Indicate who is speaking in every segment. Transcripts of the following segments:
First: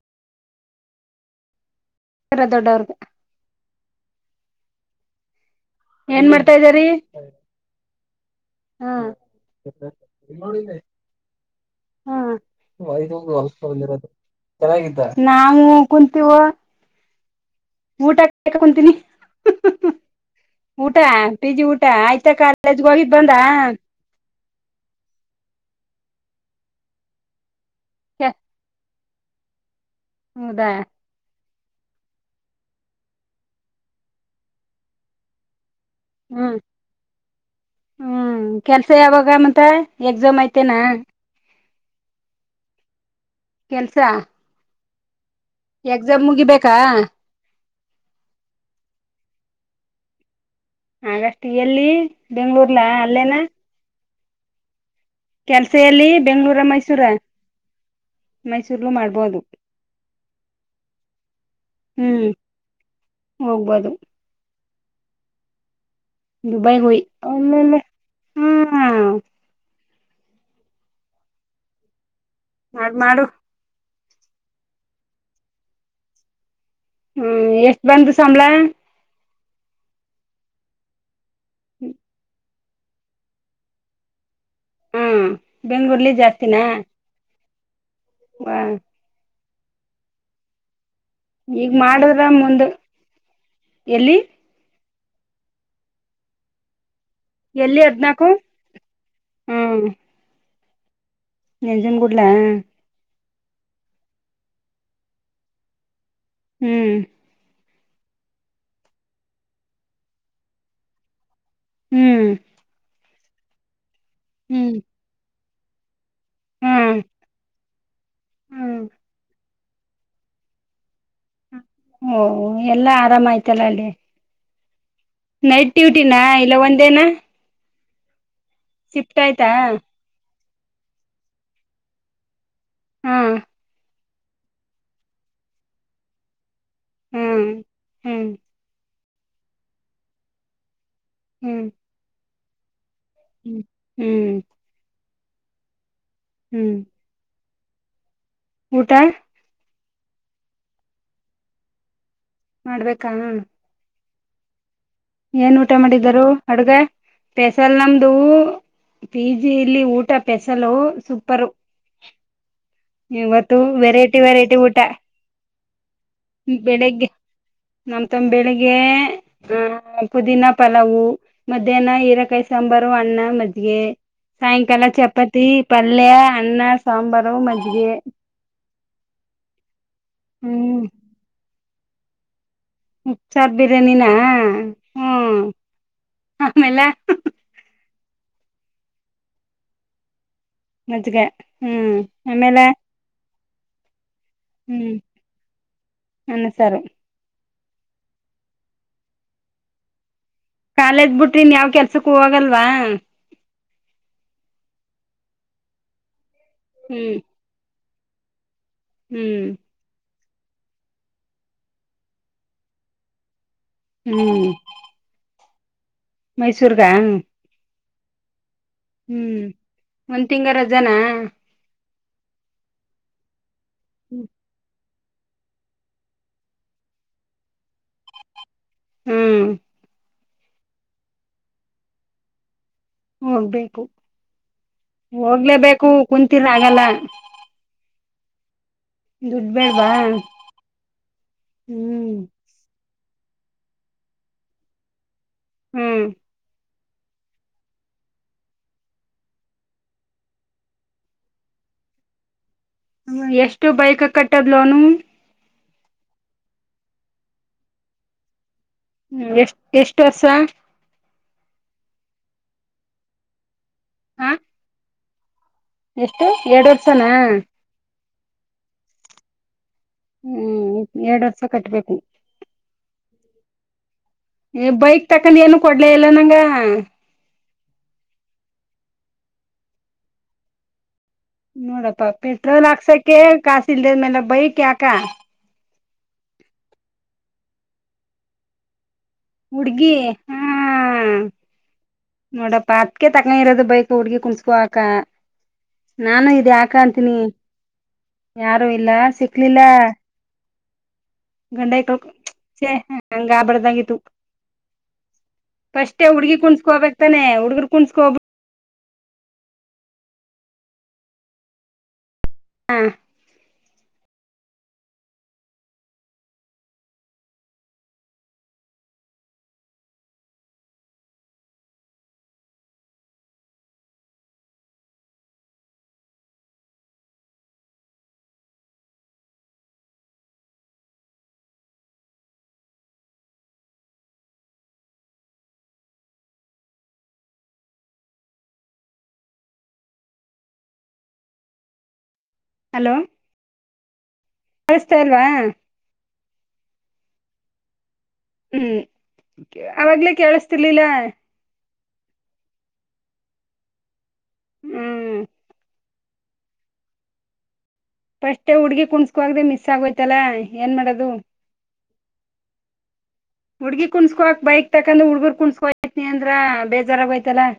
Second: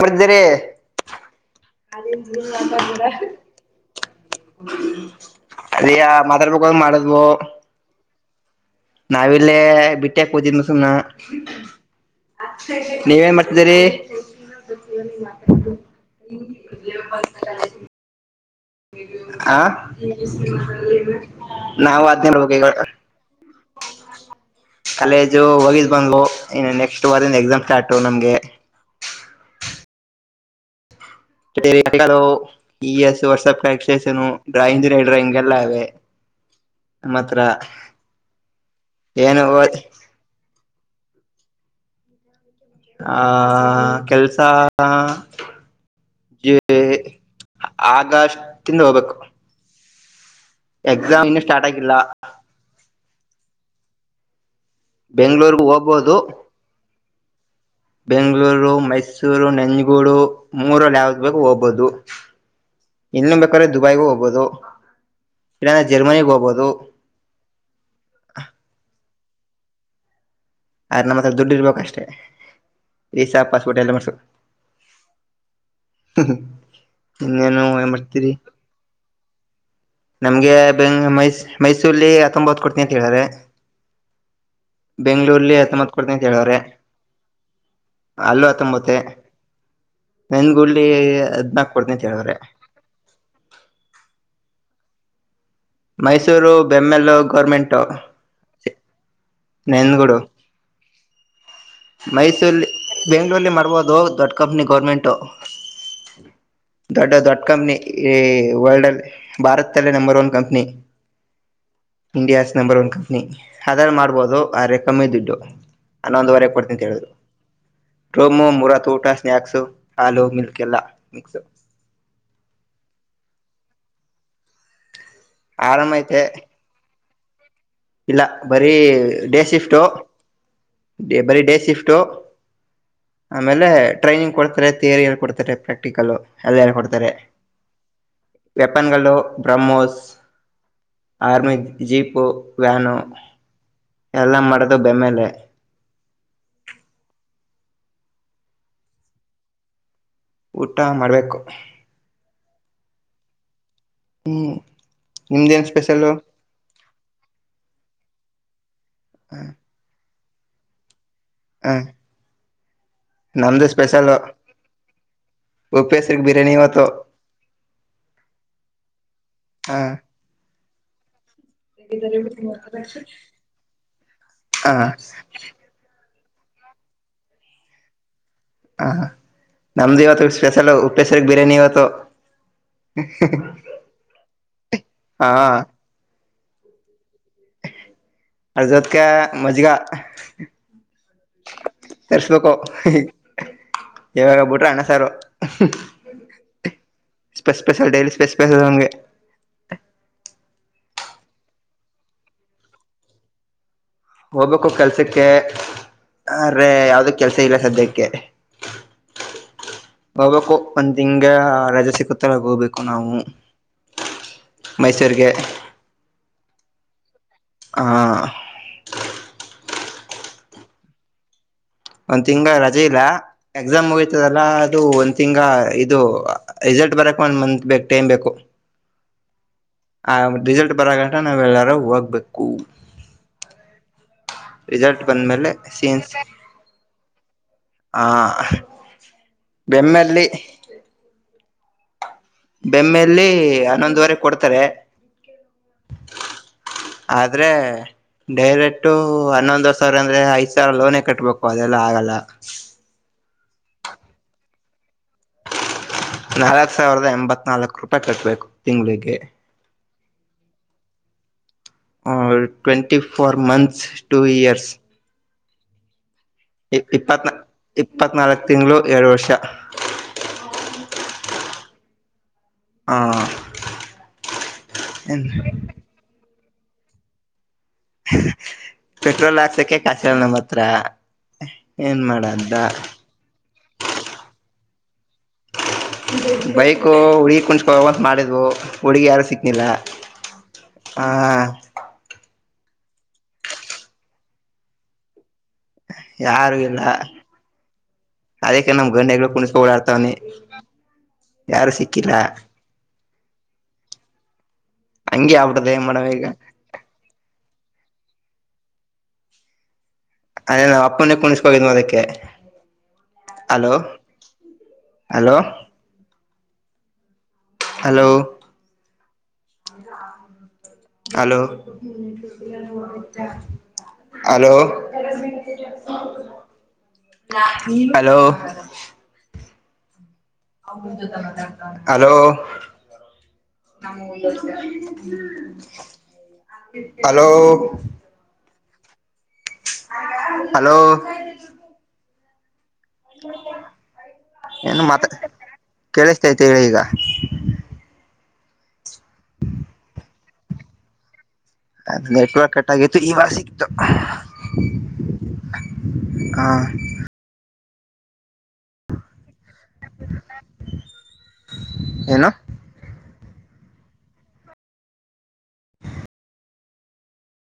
Speaker 1: ಪ್ರಜರೆೇ ಅದ
Speaker 2: ದೊಡ್ಡವ್ರಗ ಏನ್ ಮಾಡ್ತಾ
Speaker 1: ಮಾತಾಡ್ಬೇಕ ಅ
Speaker 2: ಇದಾರಿ
Speaker 1: ಮಾಡದ್ವು
Speaker 2: ಹ
Speaker 1: ನಾವಲ್ಲೇ ಬಿಟ್ಟ್ಯಾಕ್ ಹೋತನ ಸುಮ್ಮ
Speaker 2: ಹ
Speaker 1: ನೀವೇನ್ ಮಾಡ್ತಿದ್ದೀರಿ
Speaker 2: ನಾವು ಕುಂತೀವ
Speaker 1: ಮಾತಾಡ್
Speaker 2: ಊಟ ಕುಂತೀನಿ
Speaker 1: ಹ
Speaker 2: ಊಟ
Speaker 1: ನಾವು ಅದ್ೇ
Speaker 2: ಹ
Speaker 1: ಕಾಲೇಜು ಹೋಗಿದ್ ಬಂಗ್ಲು ಇನ್ನು ನೆಕ್ಸ್ಟ್ ವಾರಂದ ಎಕ್ಸಾಮ್ ಸ್ಟಾರ್ಟು ನಮ್ಗೆ
Speaker 2: ಹೌದಾ
Speaker 1: ಈ ಎಸ್ ವಾಟ್ಸಪ್ ಕ ಡ್ರಾಯಿಂಗ ಹೇಳ್ರ ಹಿಂಗೆಲ್ಲ ಅವೆ
Speaker 2: ಹ್ಮ್ ಹ್ಮ್ ಕೆಲ್ಸ ಯಾವಾಗ
Speaker 1: ಏನು
Speaker 2: ಮಂತ ಎಕ್ಸಾಮ್ ಐ್ತ ತ್ತೇನಾ
Speaker 1: ಆ ಕೆಲ್ಸ
Speaker 2: ಎಕ್ಸಾಮ್ ಮುಗಿಬೇಕಾ
Speaker 1: ಆಗಷ್ಟಿಂದ ಹೋಗ್ಬೇಕು ಎಕ್ಸಾಮ್ ಇನ್ನು
Speaker 2: ಹಾಗಷ್ಟು
Speaker 1: ಸ್ಟಾರ್ಟ್
Speaker 2: ಎಲ್ಲಿ
Speaker 1: ಆಗಿಲ್ಲ
Speaker 2: ಬೆಂಗ್ಳೂರ್ಲ ಅಲ್ಲೇನ
Speaker 1: ಬೆಂಗ್ಳೂರ್ಗೂ
Speaker 2: ಕೆಲ್ಸೆಯಲ್ಲಿ ಬೆಂಗ್ಳೂರ ಮೈಸೂರ
Speaker 1: ಬೆಂಗ್ಗಳೂರು
Speaker 2: ಮೈಸೂರ್ಲು ಮಾಡ್ಬೋದು
Speaker 1: ಮೈಸೂರು ನೆಂಜಗೂಡು ಮೂರಲ್ಲಿ ಯಾವ್ದ ಬೇಕು ಹ ೋಗಬ
Speaker 2: ಹ್ಮ್
Speaker 1: ಇನ್ನು ಬೇಕಾದ್ರೆ
Speaker 2: ಹೋಗ್ಬೋದು
Speaker 1: ದುಬೈಗೂ ಹೋಗ್ಬಹುದು ಇ
Speaker 2: ದುಬೈ ಹಯಿಲ್ಲ ಹಾ
Speaker 1: ಅ್ರ ನಮ್ಮ ಹತ್ರ ದುಡ್ಡು ಇರ್ಬೇಕು ಅಷ್ಟೇ
Speaker 2: ಮಾಡ್ ಮಾಡು
Speaker 1: ಈಸ ಪಾಸ್ಪುಟ್ಟ ಎಲ್ಲ ಮಸು ಹ್ಮ ಹ್ಮ
Speaker 2: ಹ್ಮ್
Speaker 1: ಎಂಗನೋ
Speaker 2: ಎಷ್ಟ್ ಬಂದು
Speaker 1: ಯಂಬರ್ತರಿ
Speaker 2: ಸಂಬಳ
Speaker 1: ನಮ್ಗೆ ಬೆಂಗ ಮೈ ಮೈಸೂರ್ಲ್ಲಿ ಹತ್ತೊಂಬತ್ತು ಕೊಡ್ತಿನಿ ಅಂತ ಹೇಳಾರೆ
Speaker 2: ಹ್ಮ್
Speaker 1: ಬೆಂಗ್ಳೂರ್ಲ್ಲಿ ಹತ್ತ ಮತ್
Speaker 2: ಬೆಂಗ್ಳೂರ್ಲಿ
Speaker 1: ಕೊಡ್ತನ ಅಂತ ಹೇಳ್ರ
Speaker 2: ಜಾಸ್ತಿನಾ ವ
Speaker 1: ಅಲ್ವತ್ತೊಂಬತ್ತ ನೆಂದಗು ಲ್ಲಿ
Speaker 2: ಈಗ
Speaker 1: ಹದ್ನಾಕು ಕೊಡ್ತನ ಅಂತ
Speaker 2: ಮಾಡುದ್ರ
Speaker 1: ಹೇಳವ್ರೆ
Speaker 2: ಮುಂದ ಎಲ್ಲಿ
Speaker 1: ಮೈಸೂರು ಬೆಮ್ಮೆಲ್ಲ
Speaker 2: ಎಲ್ಲಿ ಹದ್ನಾಕು
Speaker 1: ನೈಂದಗೂಡು
Speaker 2: ನೆಂಜುನ್ಗೂಡ್ಲ
Speaker 1: ಬೆಂಗಗಳೂರ್ಲ್ಲಿ ಮಾಡ್ಬಹದು ದೊಡ್ಡ ಕಂಪ್ನಿ ಗೋರ್ಮೆಂಟು
Speaker 2: ಹ್ಮ್
Speaker 1: ದೊಡ್ಡ ದೊಡ್ಡ ಕಂಪ್ನಿ ವರ್ಲ್ಡ್ ಅಲ್ಲಿ ಭಾರತ ಅಲ್ಲೇ ನಂಬರ್ ಒನ್ ಕಂಪ್ನಿ
Speaker 2: ಹ್ಮ್
Speaker 1: ಇಂಡಿಯಾಸ್ ನಂಬರ್ ಒನ್ ಕಂಪ್ನಿ ಅದಲ್ಲ ಮಾಡ್ಬೋದು ಆ
Speaker 2: ಹ್ಮ್
Speaker 1: ರೆಕ್ಕಮ್ಮೇ ದುಡ್ಡು ನನ್ನೊಂದುವರೆಗೆ ಕೊಡ್ತೀನಂತ
Speaker 2: ಹ್ಮ್
Speaker 1: ಹೇಳಿದರು ಟೋಮೋ ಮೂರ
Speaker 2: ಹ್ಮ್
Speaker 1: ತ ಊಟ ಸ್ನಾಯಕ್ಸ್ ಆಲೂ ಮಿಲ್ಕ್ ಎಲ್ಲ ಮಿಕ್ಸ್
Speaker 2: ಓ ಎಲ್ಲಾ ಆರಾಮಯ್ತಲ್ಲ ಅಲ್ಲಿ ನೈಟ್
Speaker 1: ಆರಾಮ
Speaker 2: ಡ್ಯೂಟಿನ
Speaker 1: ಐತೆ
Speaker 2: ಇಲ್ಲ ಒಂದೇನಾ
Speaker 1: ಇಲ್ಲ ಬರೀ ಡೇ
Speaker 2: ಆಯ್ತಾ
Speaker 1: ಶಿಫ್ಟ್ಟು ಬರೀ ಡೇ ಶಿಫ್ಟು
Speaker 2: ಹಾ
Speaker 1: ಆಮೇಲೆ ಟ್ರೈನಿಂಗ್ ಕೊಡ್ತಾರೆ ತಿಯರಿ ಎಲ್ಲಿ ಕೊಡ್ತಾರೆ ಪ್ರಾಕ್ಟಿಕಲ್ಲ ಅಲ್ಲಲ್ಲ ಕೊಡ್ತಾರೆ
Speaker 2: ಹ್ಮ್ ಹ್ಮ್
Speaker 1: ವೆಪನ್ ಗಳು ಬ್ರಮೋಸ್ ಆರ್ಮಿ
Speaker 2: ಹ್ಮ್
Speaker 1: ಜೀಪು ವ್ಯಾಾನ
Speaker 2: ಹ್ಮ್ ಹ್ಮ್
Speaker 1: ಎಲ್ಲ ಮಾಡೋದು ಬೆಮ್ಮೇಲೆ
Speaker 2: ಹ್ಮ್ ಊಟ
Speaker 1: ಊಟ ಮಾಡ್ಬೇಕು
Speaker 2: ಮಾಡ್ಬೇಕಣ
Speaker 1: ಹ
Speaker 2: ಏನ್ ಊಟ ಮಾಡಿದ್ದರು ಅಡ್ಗ ಪೇಸಲ್ ನಮ್ದುೂ ಪಿಜಿ ಇಲ್ಲಿ ಊಟ ಪೆಸಲು ಸುಕ್
Speaker 1: ಹ್ಮ
Speaker 2: ಇವತ್ತು ವೆರೈಟಿ ವೆರೈಟಿ ಊಟ
Speaker 1: ಉಪಸ್ರ ಬಿರಯಾನಿ ಮತ್ತು
Speaker 2: ನಮ ತಂಬ ಬೆಳಿಗ್
Speaker 1: ಹ
Speaker 2: ಆ ಪುದೀನಾ ಪಲಾವು ಮಧ್ಯಾಹ್ನ ಹೀರಕಾಯಿ ಸ ಸಾಂಬಾರು ಅಣ್ಣ ಮಜ್ಜಿಗೆ
Speaker 1: ಹ
Speaker 2: ಸಾಯಂಕಾಲ ಚಪ್ಪಾತಿ ಪಲ್ಯ ಅಣ್ಣ ಸಾಂಬಾರು ಮಜ್ಜಿಗೆ
Speaker 1: ಹ ನಮ್ದು ಇವತ್ತು ಸ್ಪೆಷಲ್
Speaker 2: ಹ್ಮ್
Speaker 1: ಉಪ್ಪಸರಿ ಬಿರಯಾನಿ ಇವತ್ತು
Speaker 2: ಸಾರ್ ಬಿರ್ಯಾನಿನ ಹ್ಮ
Speaker 1: ಹಾ
Speaker 2: ಆಮೇಲೆ
Speaker 1: ಅ ಜೊತ್ಕ ಮಜ್ಗಾ
Speaker 2: ಮ್ಗೆ ಹ್ಮ್ ಆಮೇಲೆ
Speaker 1: ಯಾವಾಗೋಗಬಿಟ್ರರು
Speaker 2: ಹ್ಮ್
Speaker 1: ಅಣಸಾರು
Speaker 2: ಅನ್ನ ಸಾರು
Speaker 1: ಸ್ಪೆಸ್ಪೆಸ ಡಯ್ಲಿ ಸ್ಪೆಸ್ಪೇಸಗೆ
Speaker 2: ಕಾಲೇಜ್ ಬಿಟ್ರಿನ್ ಯಾವ್ ಕೆಲ್ಸಕ್ಕ ಹೋಗಲ್ವಾ
Speaker 1: ಹೋಗ್ಬೇಕು ಕೆಲ್ಸಕ್ಕೆ ಅ್ರ ಯಾವ್ದ
Speaker 2: ಹ್ಮ್
Speaker 1: ಕೆಲ್ಸ ಇಲ್ಲ ಸದ್ಯಕ್ಕೆ
Speaker 2: ಹ್ಮ್
Speaker 1: ಹೋಗ್ಬೇಕು ಒಂದ್ ತಿಂಗ ರಜೆ ಸಿಗುತ್ತಲ್ಲಗೋಗ್ಬೇಕು ನಾವು ಮೈಸೂರ್ಗೆ
Speaker 2: ಮೈಸೂರುಗ ಹ
Speaker 1: ಹ
Speaker 2: ಹ್ಮ್ ಒಂದ್ ತಿಂಗರ ಜನ
Speaker 1: ಒಂದ್ ತಿಂಗ ರಜೆ ಇಲ್ಲ ಎಕ್ಸಾಮ್ ಮುಗತದಲ್ಲ ಅದು ಂಗ ಇದು ರೆಿಸಲ್ಟ್ ಬರಕ್ ಒಂದ್ ಮಂತ್ ಬಕ್ ಟೈಮ್ ಬೇಕು
Speaker 2: ಹ್ಮ್
Speaker 1: ಆ ರಿಸಲ್ಟ್ ಬರಾಗಂಟ ನಾವೆಲ್ಲರೂ ಹೋಗ್ಬೇಕು
Speaker 2: ಹೋಗ್ಬೇಕು
Speaker 1: ರಿಸಲ್ಟ್ ಬಂದ್ಮೇಲೆ
Speaker 2: ಹೋಗ್ಲೇಬೇಕು
Speaker 1: ಸೀನ್ಸ್
Speaker 2: ಕುಂತರ ಆಗಲ್ಲ
Speaker 1: ಆ
Speaker 2: ದುಡ್ಬ ಬ
Speaker 1: ಬೆಮ್ಮಲ್ಲಿ
Speaker 2: ಹ್ಮ್
Speaker 1: ಬೆಮ್ಮೆಯಲ್ಲಿ ಹನ್ನೊಂದುವರೆ ಕೊಡ್ತಾರೆ
Speaker 2: ಹ್ಮ್
Speaker 1: ಆದ್ರೆ ಡೈರೆಕ್ಟು ಹನ್ನೊಂದ ಸಾವಿರ ಅಂದ್ರೆ ಐದ್ ಸಾವಿರ ಲೋನೇ ಕಟ್ಬೇಕು ಅದೆಲ್ಲ ಆಗಲ್ಲ
Speaker 2: ಎಷ್ಟು ಬೈಕ್ ಕಟ್ಟದ್ಲನು
Speaker 1: ನಾಲ್ಕ್ ಸಾವಿರದ ಎಂಬತ್ ನಾಲ್ಕು ರೂಪಾಯಿ ಕಟ್ಬೇಕು ತಿಂಗಳಿಗೆ
Speaker 2: ಹ್ಮ್ ಎಷ್ಟ ಎಷ್ಟ ವರ್ಷ
Speaker 1: ಟ್ವೆಂಟಿ ಫೋರ್ ಮಂತ್ಸ್ ಟೂ
Speaker 2: ಹ
Speaker 1: ಇಯರ್ಸ್
Speaker 2: ಎಷ್ಟು ಎರಡ್ ವರ್ಸನ
Speaker 1: ಇಪ್ಪತ್ತ್ನಾಲ್ಕು ತಿಂಗಳು ಎರಡು ವರ್ಷ
Speaker 2: ಹ್ಮ್ ಎರಡ್ ವರ್ಷ ಕಟ್ಬೇಕ
Speaker 1: ಹ
Speaker 2: ಬೈಕ್ ತಕಂದ ಏನು ಕೊಡ್ಲ ಇಲ್ಲ ನಂಗ
Speaker 1: ಪೆಟ್ರೋಲ್ ಹಾಕ್ಸಕ್ಕೆ ಕಾಸಲ್ಲ ನಮ್ಮ ಹತ್ರ ಏನ್
Speaker 2: ನೋಡಪ್ಪ
Speaker 1: ಮಾಡದ
Speaker 2: ಪೆಟ್ರೋಲ್ ಹಾಕ್ಸಕ ಕಾಸಿ ಇಲ್ದೇದ್ಮೇಲೆ ಬೈಕ್ ಯಾಕ
Speaker 1: ಬೈಕ್ಹುಡ ಕುಣಸ್ಕೊಂತ ಮಾಡಿದ್ವು ಹುಡುಗಿ ಯಾರು ಸಿಕ್ಕನಿಲ್ಲ
Speaker 2: ಹುಡ್ಗಿ ಹಾ
Speaker 1: ಹ
Speaker 2: ನೋಡಪ್ಪಾ ಅತ್ಕ ತಕ್ಣ ಇರೋದು ಬೈಕ್ ಹುಡ್ಗಿ ಕುಣ್ಸ್ಕೋಕ ನಾನು ಇದ
Speaker 1: ಯಾರು
Speaker 2: ಯಾಕ
Speaker 1: ಇಲ್ಲ
Speaker 2: ಅಂತೀನಿ ಯಾರು
Speaker 1: ಅದಕ್ಕೆ ನಮ್
Speaker 2: ಇಲ್ಲ
Speaker 1: ಗಂಡೆಗಳು
Speaker 2: ಸಿಕ್ಲಿಲ್ಲ
Speaker 1: ಕುಣಿಸ್ಕೊ ಓಡಾಡ್ತವನಿ ಯಾರು ಸಿಕ್ಕಿಲ್ಲ
Speaker 2: ಗಂಡಾಯಳಂಗ ಆಬಡ್ದಂಗ ತು
Speaker 1: ಹಂಗೆ ಆಗ್ಬಿಟ್ಟದ
Speaker 2: [inaudible]
Speaker 1: ಏನ್
Speaker 2: ಫರ್ಸ್ಟ್
Speaker 1: ಮಾಡವ ಈಗ
Speaker 2: ಹುಡ್ಗಿ ಕುಣಸ್ಕೋಬೇಕಕ್ತಾನೆ ಹುಡ್ಗರ್ ಕುಣಸ್ಕೋಬ
Speaker 1: ಅದೇ ನಾ್ ಅಪ್ಪನೇ ಕುಣಸ್ಕೋಗಿದ್ವಿ ಅದಕ್ಕೆ hello hello hello hello hello hello hello ನ ಹ್ಮ [inaudible] ಹಲೋ ಹಲೋ
Speaker 2: ಹಲೋ
Speaker 1: ಏನು
Speaker 2: ಕೇಳಸ್ತಾ
Speaker 1: ಮತ
Speaker 2: ಇಲ್ವಾ
Speaker 1: ಕೇಳಿಸ್ತೈತಿ ಹೇಳಿ ಈಗ [inaudible]
Speaker 2: ಹ್ಮ್ ಅವಾಗ್ಲೇ ಕೇಳಸ್ತಿರ್ಲಿಲ್ಲ
Speaker 1: ಅದ ಮೆ ಕಳ ಕಟ್ಟಾಗಿತ್ತು ಇವಾಗ ಸಿಕ್ತು
Speaker 2: ಹ್ಮ್
Speaker 1: ಹಾ
Speaker 2: ಫರ್ಸ್ಟ್ ಹುಡ್ಗಿ ಕುಣ್ಸ್ಕೊಾಗ್ದೆ ಮಿಸ್ ಆಗೋಯ್ತಲ್ಲ ಏನ್ ಮಾಡೋದು
Speaker 1: ಏನು
Speaker 2: ಹುಡ್ಗಿ ಕುಣ್ಸ್ಕೋಕ್ ಬೈಕ್ ತಕಂದ ಹುಡ್ಗರ್ ಕುಣಸ್ಕೋನಿ ಅಂದ್ರ ಬೇಜಾರು ಆಗೋಯ್ತಲ [inaudible]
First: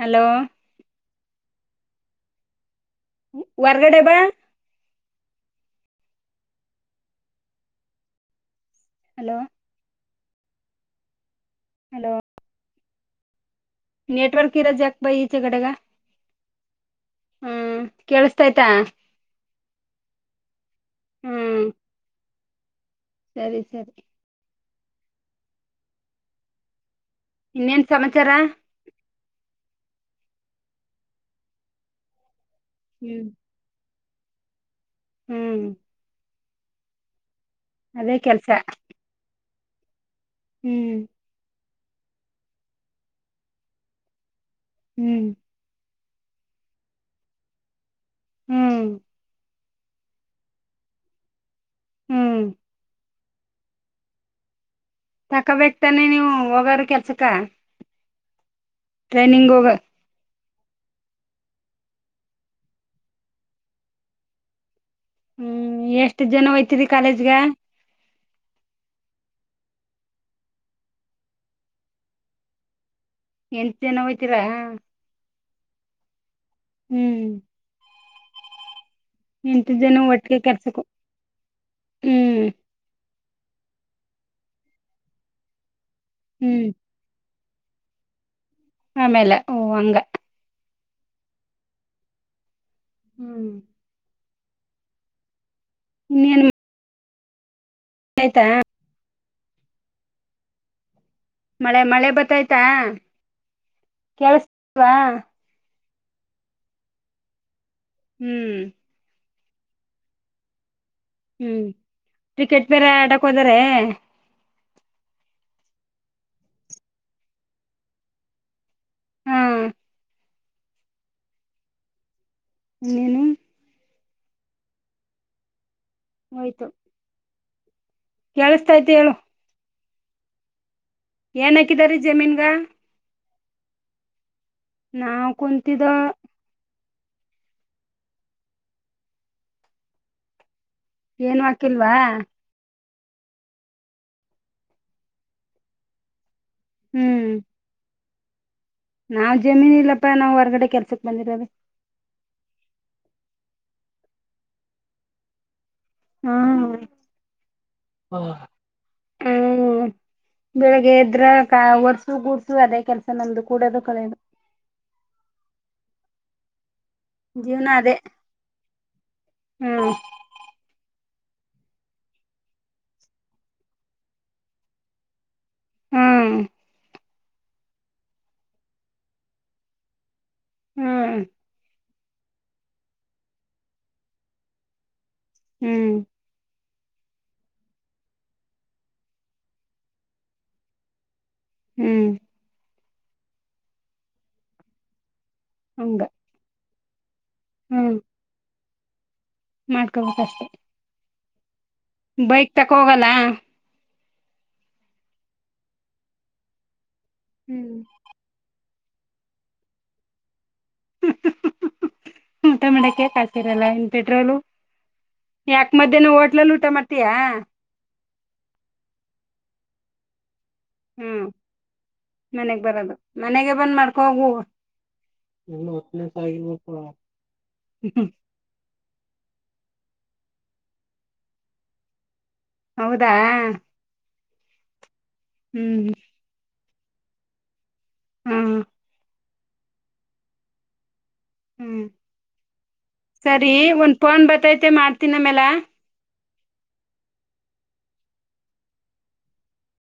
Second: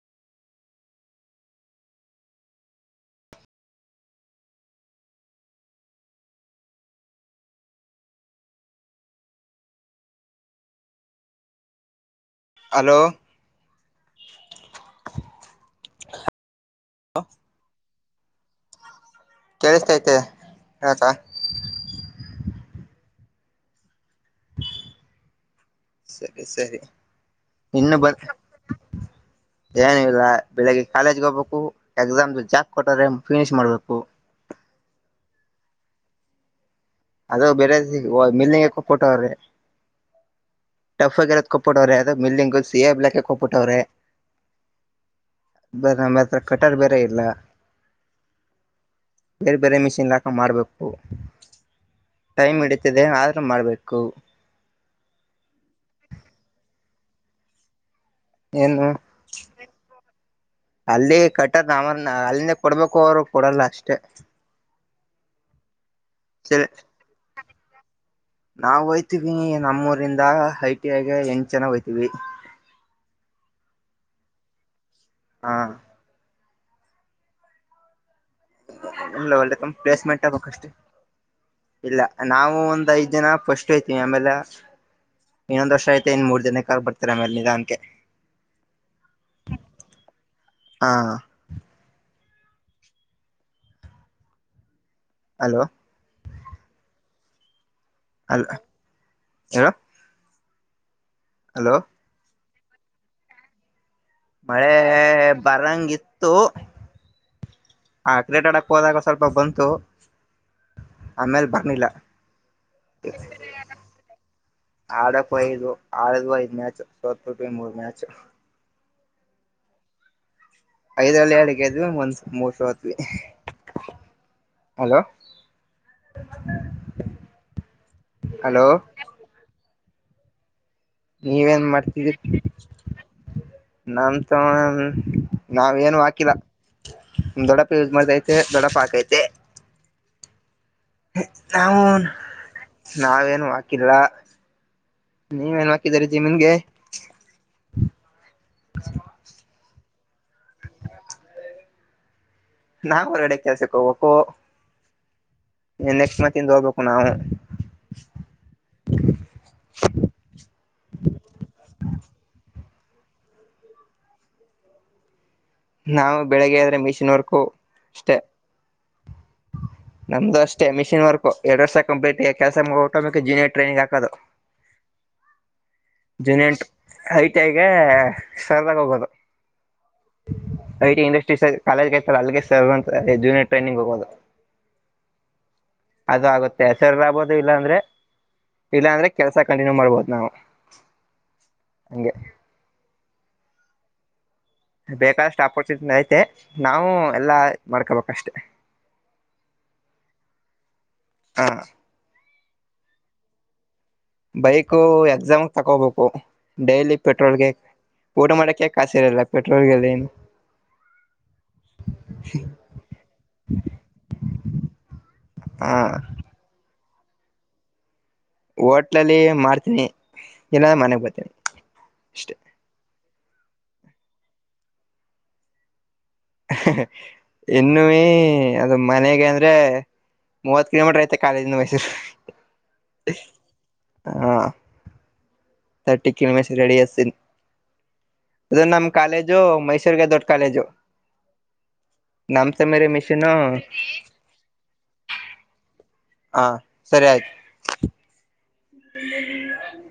Speaker 2: ಹಲೋ ಹೊರ್ಗಡೆ ಬಾ ಹಲೋ ಹಲೋ
Speaker 1: ಹಲೋ
Speaker 2: ನೆಟವರ್ಕ ಹಿರ ಜಕ್ ಬೈ ಈಚ ಕಡೆ ಕ ಹ್ಮ್ ಕೇೇಳಿಸತಾಯಯ್ತಾ
Speaker 1: ಕೇಳಿಸ್ತೈತೆ ಹತ
Speaker 2: ಹ್ಮ್ ಸರಿ ಸರಿ
Speaker 1: ಸರಿ ಸರಿ
Speaker 2: ಇನ್ನೇನ್ ಸಮಾಚಾರ
Speaker 1: ಏನ ಇಲ್ಲ ಬೆಳಿಗ್ಗೆ ಕಾಲೇಜ್ಗೆ ಹೋಗ್ಬೇಕು ಎಕ್ಸಾಮ್ ಜಾಕ್ ಕೊಟ್ಟ್ರೆ
Speaker 2: ಹ್ಮ್
Speaker 1: ಫಿನಿಶ್ ಮಾಡ್ಬೇಕು
Speaker 2: ಹ್ಮ್
Speaker 1: ಅದ ಬೇರೆ
Speaker 2: ಅದೇ ಕೆಲ್ಸ
Speaker 1: ಮೇಲ್ನಗೆ ಕೊಟ್ಟವ್ರಿ
Speaker 2: ಹ್ಮ್
Speaker 1: ಟಫ್ ಆಗಿರೋ ಕೊಬಿಟ್ಟವ್ರೆ ಅದ ಮಿಲ್ಡಿಂಗು ಸಿ ಎಾ ಬ್ಲಾಕ್ಗೆ ಕೊಪ್ಪಬಿಟ್ಟವ್ರೆ
Speaker 2: ಹ್ಮ್
Speaker 1: ನಮ್ಮ ಹತ್ರ ಕಟ್ಟರ್ ಬೇರೆ ಇಲ್ಲ
Speaker 2: ಹ್ಮ್
Speaker 1: ಬೇರೆ ಮಿಷಿನ್ ಲಾಕ ಮಾಡಬೇಕು
Speaker 2: ಹ್ಮ್
Speaker 1: ಟೈಮ್ ಇಡದೆ ಆದ ಮಾಡ್ಬೇಕು
Speaker 2: ತಕೋಬೇಕ ತಾನೆ ನೀವು ಹೋಗರ ಕೆಲ್ಸಕ
Speaker 1: ಏನು ಅಲ್ಲಿ ಕಟ್ಟದ ನಮನ್ ಅಲ್ಲಿಂದೇ ಕೊಡ್ಬೇಕು ಅವರು ಕೊಡಲ್ಲ ಅಷ್ಟೇ
Speaker 2: ಹ್ಮ್ ಎಷ್ಟ ಜನ ಒಯ್ತರಿ ಕಾಲೇಜ್ಗ
Speaker 1: ನಾವು ಹಯ್ತೀವಿ ನಮ್ಮೂರಿಂದ ಐಟಿಐಗೆ ಎಂಟು ಜನ ಹೋಯ್ತೀವಿ
Speaker 2: ಎಂಟು ಜನ ಯ್ತೀರಾ
Speaker 1: ಹಾ
Speaker 2: ಹ್ಮ್
Speaker 1: ಇಲ್ಲ ಒಳ್ಳೆ ತ
Speaker 2: ಎಂಟು ಜನ
Speaker 1: ಪ್ಲೇಸ್ಮೆಂಟ್ ಆಗ್ಬ
Speaker 2: ಒಟ್ಟಿಗೆ
Speaker 1: ಅಷ್ಟೆ
Speaker 2: ಕೆಲ್ಸಕ್ಕೂ
Speaker 1: ಇಲ್ಲ
Speaker 2: ಹ್ಮ್
Speaker 1: ನಾವು ಒಂದ್ ಐದ್ ಜನ ಫಸ್ಟ್ ಐತಿೀವಿ ಆಮೇಲೆ ಇನ್ನೊಂದ ವರ್ಷ ಐತೆ ಇನ್ ಮೂರ್
Speaker 2: ಹ್ಮ್
Speaker 1: ಜನಕ್ಕೆ ಆಿ ಬರ್ತಾರೆ ಆಮೇಲೆ ಇಲ್ಲನ್ಕ
Speaker 2: ಆಮೇಲೆ ಓ ಹಂಗ
Speaker 1: ಹಾ
Speaker 2: ಹ್ಮ್
Speaker 1: ಹಲೋ
Speaker 2: ಇನ್ ಆಯ್ತಾ
Speaker 1: ಯರ
Speaker 2: ಮಳೆ ಮಳೆ ಬತ್ತಾಯ್ತಾ
Speaker 1: ಮಳೆ
Speaker 2: ಕೇಳಸ್ವಾ
Speaker 1: ಬರಂಗಿತ್ತು ಆ
Speaker 2: ಹ್ಮ್
Speaker 1: ಕ್ರೇಟಾಡಕ್ ಹೋದಾಗ ಸ್ವಲ್ಪ ಬಂತು ಆಮೇಲ್
Speaker 2: ಹ್ಮ್
Speaker 1: ಬರ್ನಿಲ್ಲ
Speaker 2: ಕ್ರಿಕೆಟ್ ಬೇರೆ ಆಡಕ್ ಹೋದಾರ
Speaker 1: ಆಡಕ್ ಐದು ಆಡ್ ಐದ್ ಮ್ಯಾಚ್ ಸವತ್ ಟ್ಟವಿ ಮೂರ್ ಮ್ಯಾಚ್
Speaker 2: ಹಾ
Speaker 1: ಐದ್ರಲ್ಲಿ ಎಡ್ಕ್ಕೆದ್ವಿ ಒಂದ ಮೋಷ ಹತ್ವಿ
Speaker 2: ಇನ್ನೇನು
Speaker 1: ಹಲೋ
Speaker 2: ಹಯ್ತು
Speaker 1: ಹಲೋ
Speaker 2: ಕೇಳಿಸತಾಯತಿ ಹೇಳು ಏನ್
Speaker 1: ನೀವೇನ್
Speaker 2: ಹಾಕಿದಾರಿ
Speaker 1: ಮಾಡ್ತಿದೀ
Speaker 2: ಜಮೀನ್ಗ
Speaker 1: ನಾ
Speaker 2: ನಾವ್
Speaker 1: ನಾವ
Speaker 2: ಕುಂತಿದೋ
Speaker 1: ಏನು ಹಾಕಿಲ್ಲ ದೊಡ್ಡಪ್ಪ ಯೂಸ್ ಮಾಡತೈತೆ ದೊಡ್ಡಪ್ಪ ಹಾಕೈತೆ
Speaker 2: ಏನು ಹಾಕಿಲ್ವಾ
Speaker 1: ಹನ್ ನಾವೇನ್ ಹಾಕಿಲ್ಲ ನೀವೇನ್ ಹಾಕಿದರಿ ಜೀಮನ್ಗೆ
Speaker 2: ಹ್ಮ್ ನಾವವು ಜಮೀನ್ ಇಲ್ಲಪ್ಪಾ ನಾವು ಹೊರಗಡೆ ಕೆಲ್ಸಕ್ ಬಂದಿರವೆ
Speaker 1: ನಾ್ ಹೊರಗಡೆ ಕೆಲ್ಸಕ್ಕೆ ಹೋಗ್ಬೇಕಕು ನೆಕ್ಸ್ಟ್ ಮಂತ್ ಇಿಂದ
Speaker 2: ಹ್ಮ್
Speaker 1: ಹೋಗ್ಬೇಕು ನಾವು
Speaker 2: ಹ್ಮ ಬೆಳಿಗ್ಗೆದ್ರ ವರ್ಷ ು ಗೂಡ್ಸು ಅದೇ ಕೆಲ್ಸ ನಲ್ಲದು ಕೂಡದು ಕಳೆಯದು
Speaker 1: ನಾವು ಬೆಳಿಗ್ಗೆ ಆದ್ರೆ ಮ ಮಿಷ ವರ್ಕ್
Speaker 2: ಜೀವನ ಅದೇ
Speaker 1: ಅಷ್ಟೇ
Speaker 2: ಹ್ಮ್
Speaker 1: ನಮ್ದು ಅಷ್ಟೇ ಮಿಷಿನ್ ವರ್ಕ್ ಎರಡ್ ವರ್ ಸ ಕಂಪ್ಲೀಟ್ ಕೆಲಸ ಓಟಮ ಜೂನಿಯರ್ ಟ್ರೈನಿಂಗ್ ಹಾಕೋದು
Speaker 2: ಹ್ಮ್
Speaker 1: ಜೂನಿಯಂಟ್ ಐಟಐಗೆ ಸರದಾಗ ಹೋಗೋದು ಐ ಟಿ
Speaker 2: ಹ್ಮ್
Speaker 1: ಇಂಡಸ್ಟ್ರೀ ಸ ಕಾಲೇಜ್ಗೆತಾರೆ ಅಲ್ಲಿಗೆ ಸರ್ ಅಂತ ಜೂನಿಯರ್ ಟ್ರೈನಿಂಗ್ ಹೋಗೋದು
Speaker 2: ಹ್ಮ್
Speaker 1: ಹೆಸರ್ ಆಗ್ಬೋದು ಇಲ್ಲಾ ಅಂದ್ರೆ ಇಲ್ಲಾ ಅಂದ್ರೆ ಕೆಲ್ಸ ಕಂಟಿನ್ಯೂ ಮಾಡ್ಬಹುದು ನಾವು
Speaker 2: ಹ್ಮ್
Speaker 1: ಹಂಗೆ ಬೇಕಾದಷ್ಟು ಅಪೋರ್ಚುನಿಟಿ
Speaker 2: ಹಂಗ
Speaker 1: ಐತೆ ನಾವವು ಎಲ್ಲಾ
Speaker 2: ಹ್ಮ್
Speaker 1: ಮಾಡ್ಕೋಬೇಕಷ್ಟೆ
Speaker 2: ಮಾಡ್ಕೊಬೇಕಷ್ಟೆ
Speaker 1: ಹಾ
Speaker 2: ಬೈಕ್ ತಕ ಹೋಗಲ್ಲ
Speaker 1: ಬೈಕ್ ಎಕ್ಸಾಮ್ ತಗೋಬೇಕು ಡೈಲಿ ಪೆಟ್ರೋಲ್ಗೆ
Speaker 2: ಹ್ಮ್
Speaker 1: ಊಟ ಮಾಡಕ ಕಾಸಿರಲ್ಲ ಪೆಟ್ರೋಲ್ ಗಲ್ಲ
Speaker 2: ಹ ಟೊಮೆಟ ಕಾಕ್ ಹಕಿರಲ್ಲ ಇನ್ ಪೆಟ್ರೋಲು
Speaker 1: ಹ
Speaker 2: ಯಾಕ ಮಧ್ಯಾಹನ ಹೋಟ್ಲಲ್ಲೂ ಟೊಮಟ ಅತಯಾ
Speaker 1: ಹೋಟ್ಲಲ್ಲಿ ಮಾಡ್ತೀನಿ ಇಲ್ಲ ಮನೆಗ್
Speaker 2: ಹ್ಮ್
Speaker 1: ಬರ್ತೀನಿ ಅಷ್ಟೆ
Speaker 2: ಮನೆಗ್ ಬರೋದು ಮನೆಗೆ ಬಂದ ಮಾಡ್ಕೊಗುವ ನಿನ್ನು
Speaker 1: ಇನ್ನು ಅದು ಮನೆಗೆ ಅಂದ್ರೆ ಮೂವತ್ ಕಿಲೋಮೀಟರ್ ಐತೆ ಕಾಲೇಜಿಂದ ಮೈಸೂರು
Speaker 2: ಹೌದಾ
Speaker 1: ಹಾ
Speaker 2: ಹ್ಮ್
Speaker 1: ಟಿಕ
Speaker 2: ಹ್ಮ
Speaker 1: ರೆಡಿನ್ನು ನಮ್ಮ ಕಾಲಜ ಜೋ ಮೈಸೂರ್ಗೆ ದೊಟ್ಕಾಲೇಜೋ
Speaker 2: ಹ್ಮ್ ಸರಿ ಒಂದ್ ಪೋನ್ ಬತೈತೆ ಮಾಡ್ತನಮೆಲ್ಲ
Speaker 1: ಹಾ ಸರಿ ಆಯ್ತು ದಿನದಿಂದಿದೀನ್